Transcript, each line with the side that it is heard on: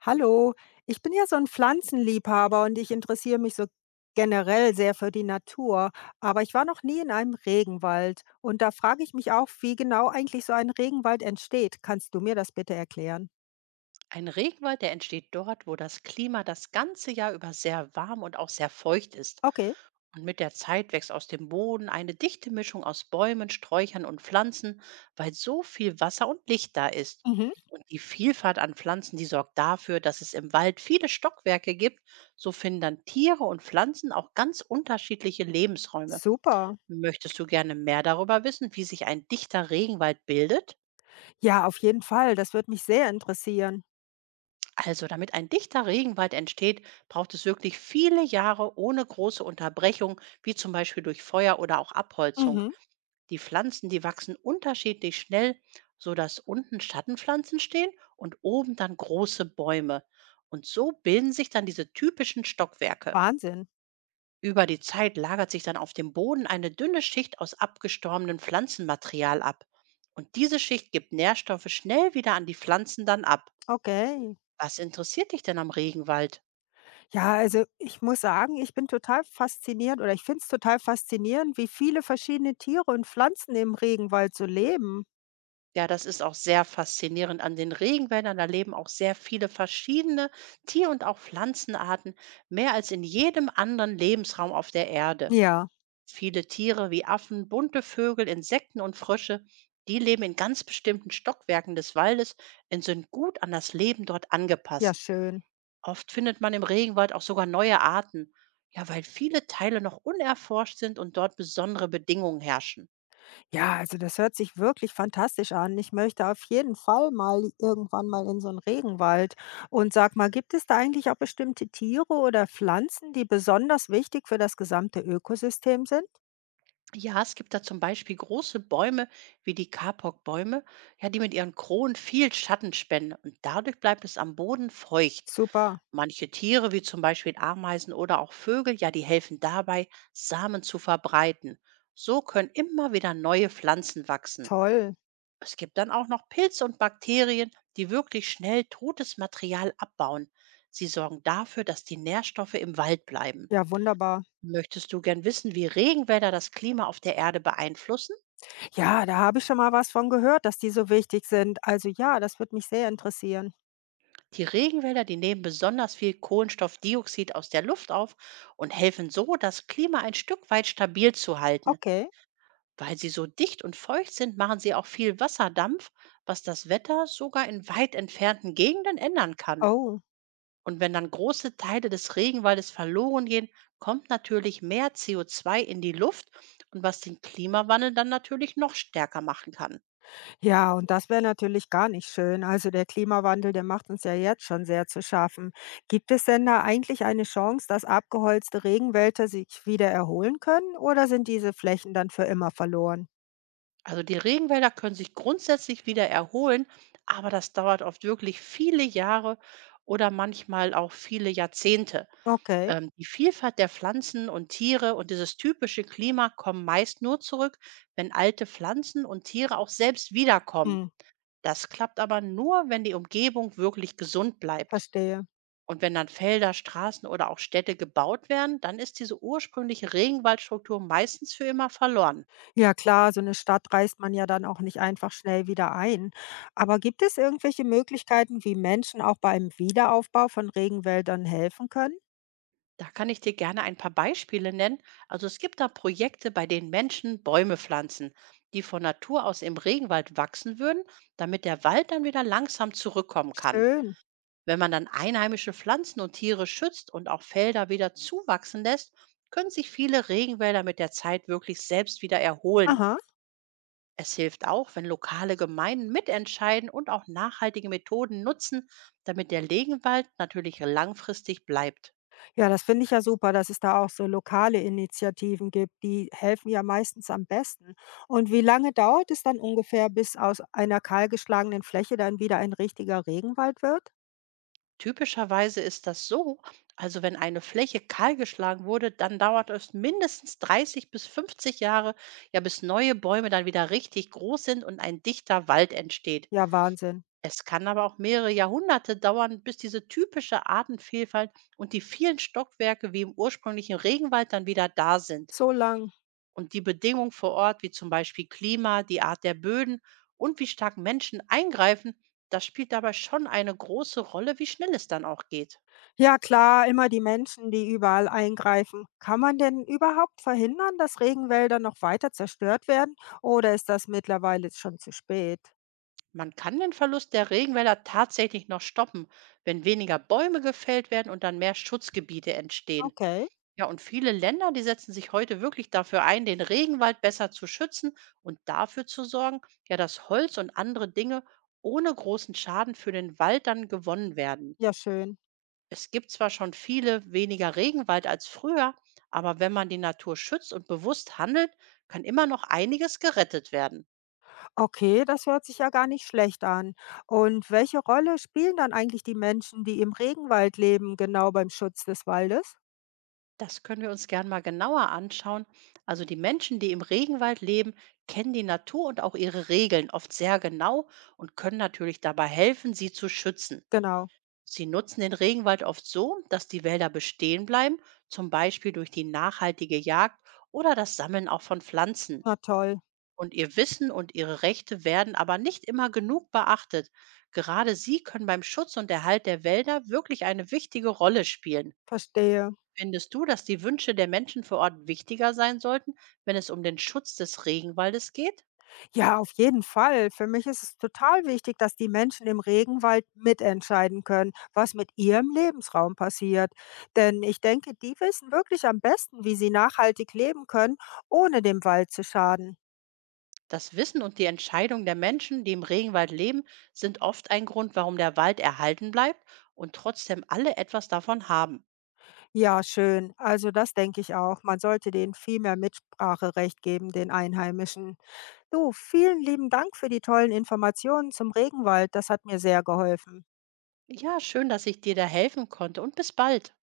left: Hallo, ich bin ja so ein Pflanzenliebhaber und ich interessiere mich so generell sehr für die Natur, aber ich war noch nie in einem Regenwald und da frage ich mich auch, wie genau eigentlich so ein Regenwald entsteht. Kannst du mir das bitte erklären?
right: Ein Regenwald, der entsteht dort, wo das Klima das ganze Jahr über sehr warm und auch sehr feucht ist.
left: Okay.
right: Und mit der Zeit wächst aus dem Boden eine dichte Mischung aus Bäumen, Sträuchern und Pflanzen, weil so viel Wasser und Licht da ist.
left: Mhm.
right: Und die Vielfalt an Pflanzen, die sorgt dafür, dass es im Wald viele Stockwerke gibt. So finden dann Tiere und Pflanzen auch ganz unterschiedliche Lebensräume.
left: Super.
right: Möchtest du gerne mehr darüber wissen, wie sich ein dichter Regenwald bildet?
left: Ja, auf jeden Fall, das würde mich sehr interessieren.
right: Also, damit ein dichter Regenwald entsteht, braucht es wirklich viele Jahre ohne große Unterbrechung, wie zum Beispiel durch Feuer oder auch Abholzung.
left: Mhm.
right: Die Pflanzen, die wachsen unterschiedlich schnell, sodass unten Schattenpflanzen stehen und oben dann große Bäume. Und so bilden sich dann diese typischen Stockwerke.
left: Wahnsinn.
right: Über die Zeit lagert sich dann auf dem Boden eine dünne Schicht aus abgestorbenem Pflanzenmaterial ab. Und diese Schicht gibt Nährstoffe schnell wieder an die Pflanzen dann ab.
left: Okay.
right: Was interessiert dich denn am Regenwald?
left: Ja, also ich muss sagen, ich bin total fasziniert oder ich finde es total faszinierend, wie viele verschiedene Tiere und Pflanzen im Regenwald so leben.
right: Ja, das ist auch sehr faszinierend an den Regenwäldern. Da leben auch sehr viele verschiedene Tier- und auch Pflanzenarten, mehr als in jedem anderen Lebensraum auf der Erde.
left: Ja.
right: Viele Tiere wie Affen, bunte Vögel, Insekten und Frösche, die leben in ganz bestimmten Stockwerken des Waldes und sind gut an das Leben dort
left: Ja,
right: angepasst.
left: schön.
right: Oft findet man im Regenwald auch sogar neue Arten, ja, weil viele Teile noch unerforscht sind und dort besondere Bedingungen herrschen.
left: Ja, also das hört sich wirklich fantastisch an. Ich möchte auf jeden Fall mal irgendwann mal in so einen Regenwald. Und sag mal, gibt es da eigentlich auch bestimmte Tiere oder Pflanzen, die besonders wichtig für das gesamte Ökosystem sind?
right: Ja, es gibt da zum Beispiel große Bäume wie die Kapok-Bäume, ja, die mit ihren Kronen viel Schatten spenden und dadurch bleibt es am Boden feucht.
left: Super,
right: Manche Tiere, wie zum Beispiel Ameisen oder auch Vögel, ja, die helfen dabei, Samen zu verbreiten. So können immer wieder neue Pflanzen wachsen.
left: toll.
right: Es gibt dann auch noch Pilze und Bakterien, die wirklich schnell totes Material abbauen. Sie sorgen dafür, dass die Nährstoffe im Wald bleiben.
left: Ja, wunderbar.
right: Möchtest du gern wissen, wie Regenwälder das Klima auf der Erde beeinflussen?
left: Ja, da habe ich schon mal was von gehört, dass die so wichtig sind. Also ja, das würde mich sehr interessieren.
right: Die Regenwälder, die nehmen besonders viel Kohlenstoffdioxid aus der Luft auf und helfen so, das Klima ein Stück weit stabil zu halten.
left: Okay.
right: Weil sie so dicht und feucht sind, machen sie auch viel Wasserdampf, was das Wetter sogar in weit entfernten Gegenden ändern kann.
left: Oh.
right: Und wenn dann große Teile des Regenwaldes verloren gehen, kommt natürlich mehr CO2 in die Luft und was den Klimawandel dann natürlich noch stärker machen kann.
left: Ja, und das wäre natürlich gar nicht schön. Also der Klimawandel, der macht uns ja jetzt schon sehr zu schaffen. Gibt es denn da eigentlich eine Chance, dass abgeholzte Regenwälder sich wieder erholen können oder sind diese Flächen dann für immer verloren?
right: Also die Regenwälder können sich grundsätzlich wieder erholen, aber das dauert oft wirklich viele Jahre oder manchmal auch viele Jahrzehnte.
left: Okay.
right: Die Vielfalt der Pflanzen und Tiere und dieses typische Klima kommen meist nur zurück, wenn alte Pflanzen und Tiere auch selbst wiederkommen.
left: Hm.
right: Das klappt aber nur, wenn die Umgebung wirklich gesund bleibt.
left: Verstehe.
right: Und wenn dann Felder, Straßen oder auch Städte gebaut werden, dann ist diese ursprüngliche Regenwaldstruktur meistens für immer verloren.
left: Ja klar, so eine Stadt reißt man ja dann auch nicht einfach schnell wieder ein. Aber gibt es irgendwelche Möglichkeiten, wie Menschen auch beim Wiederaufbau von Regenwäldern helfen können?
right: Da kann ich dir gerne ein paar Beispiele nennen. Also es gibt da Projekte, bei denen Menschen Bäume pflanzen, die von Natur aus im Regenwald wachsen würden, damit der Wald dann wieder langsam zurückkommen kann.
left: Schön.
right: Wenn man dann einheimische Pflanzen und Tiere schützt und auch Felder wieder zuwachsen lässt, können sich viele Regenwälder mit der Zeit wirklich selbst wieder erholen.
left: Aha.
right: Es hilft auch, wenn lokale Gemeinden mitentscheiden und auch nachhaltige Methoden nutzen, damit der Regenwald natürlich langfristig bleibt.
left: Ja, das finde ich ja super, dass es da auch so lokale Initiativen gibt. Die helfen ja meistens am besten. Und wie lange dauert es dann ungefähr, bis aus einer kahlgeschlagenen Fläche dann wieder ein richtiger Regenwald wird?
right: Typischerweise ist das so, also wenn eine Fläche kahlgeschlagen wurde, dann dauert es mindestens 30 bis 50 Jahre, ja, bis neue Bäume dann wieder richtig groß sind und ein dichter Wald entsteht.
left: Ja, Wahnsinn.
right: Es kann aber auch mehrere Jahrhunderte dauern, bis diese typische Artenvielfalt und die vielen Stockwerke wie im ursprünglichen Regenwald dann wieder da sind.
left: So lang.
right: Und die Bedingungen vor Ort, wie zum Beispiel Klima, die Art der Böden und wie stark Menschen eingreifen, das spielt dabei schon eine große Rolle, wie schnell es dann auch geht.
left: Ja, klar, immer die Menschen, die überall eingreifen. Kann man denn überhaupt verhindern, dass Regenwälder noch weiter zerstört werden? Oder ist das mittlerweile schon zu spät?
right: Man kann den Verlust der Regenwälder tatsächlich noch stoppen, wenn weniger Bäume gefällt werden und dann mehr Schutzgebiete entstehen.
left: Okay,
right: Ja, und viele Länder, die setzen sich heute wirklich dafür ein, den Regenwald besser zu schützen und dafür zu sorgen, ja, dass Holz und andere Dinge ohne großen Schaden für den Wald dann gewonnen werden.
left: ja, schön.
right: Es gibt zwar schon viele weniger Regenwald als früher, aber wenn man die Natur schützt und bewusst handelt, kann immer noch einiges gerettet werden.
left: Okay, das hört sich ja gar nicht schlecht an. Und welche Rolle spielen dann eigentlich die Menschen, die im Regenwald leben, genau beim Schutz des Waldes?
right: Das können wir uns gern mal genauer anschauen. Also die Menschen, die im Regenwald leben, kennen die Natur und auch ihre Regeln oft sehr genau und können natürlich dabei helfen, sie zu schützen.
left: Genau.
right: Sie nutzen den Regenwald oft so, dass die Wälder bestehen bleiben, zum Beispiel durch die nachhaltige Jagd oder das Sammeln auch von Pflanzen.
left: Na toll.
right: Und ihr Wissen und ihre Rechte werden aber nicht immer genug beachtet. Gerade sie können beim Schutz und Erhalt der Wälder wirklich eine wichtige Rolle spielen.
left: Verstehe.
right: Findest du, dass die Wünsche der Menschen vor Ort wichtiger sein sollten, wenn es um den Schutz des Regenwaldes geht?
left: Ja, auf jeden Fall. Für mich ist es total wichtig, dass die Menschen im Regenwald mitentscheiden können, was mit ihrem Lebensraum passiert. Denn ich denke, die wissen wirklich am besten, wie sie nachhaltig leben können, ohne dem Wald zu schaden.
right: Das Wissen und die Entscheidung der Menschen, die im Regenwald leben, sind oft ein Grund, warum der Wald erhalten bleibt und trotzdem alle etwas davon haben.
left: Ja, schön. Also das denke ich auch. Man sollte denen viel mehr Mitspracherecht geben, den Einheimischen. Du, vielen lieben Dank für die tollen Informationen zum Regenwald. Das hat mir sehr geholfen.
right: Ja, schön, dass ich dir da helfen konnte und bis bald.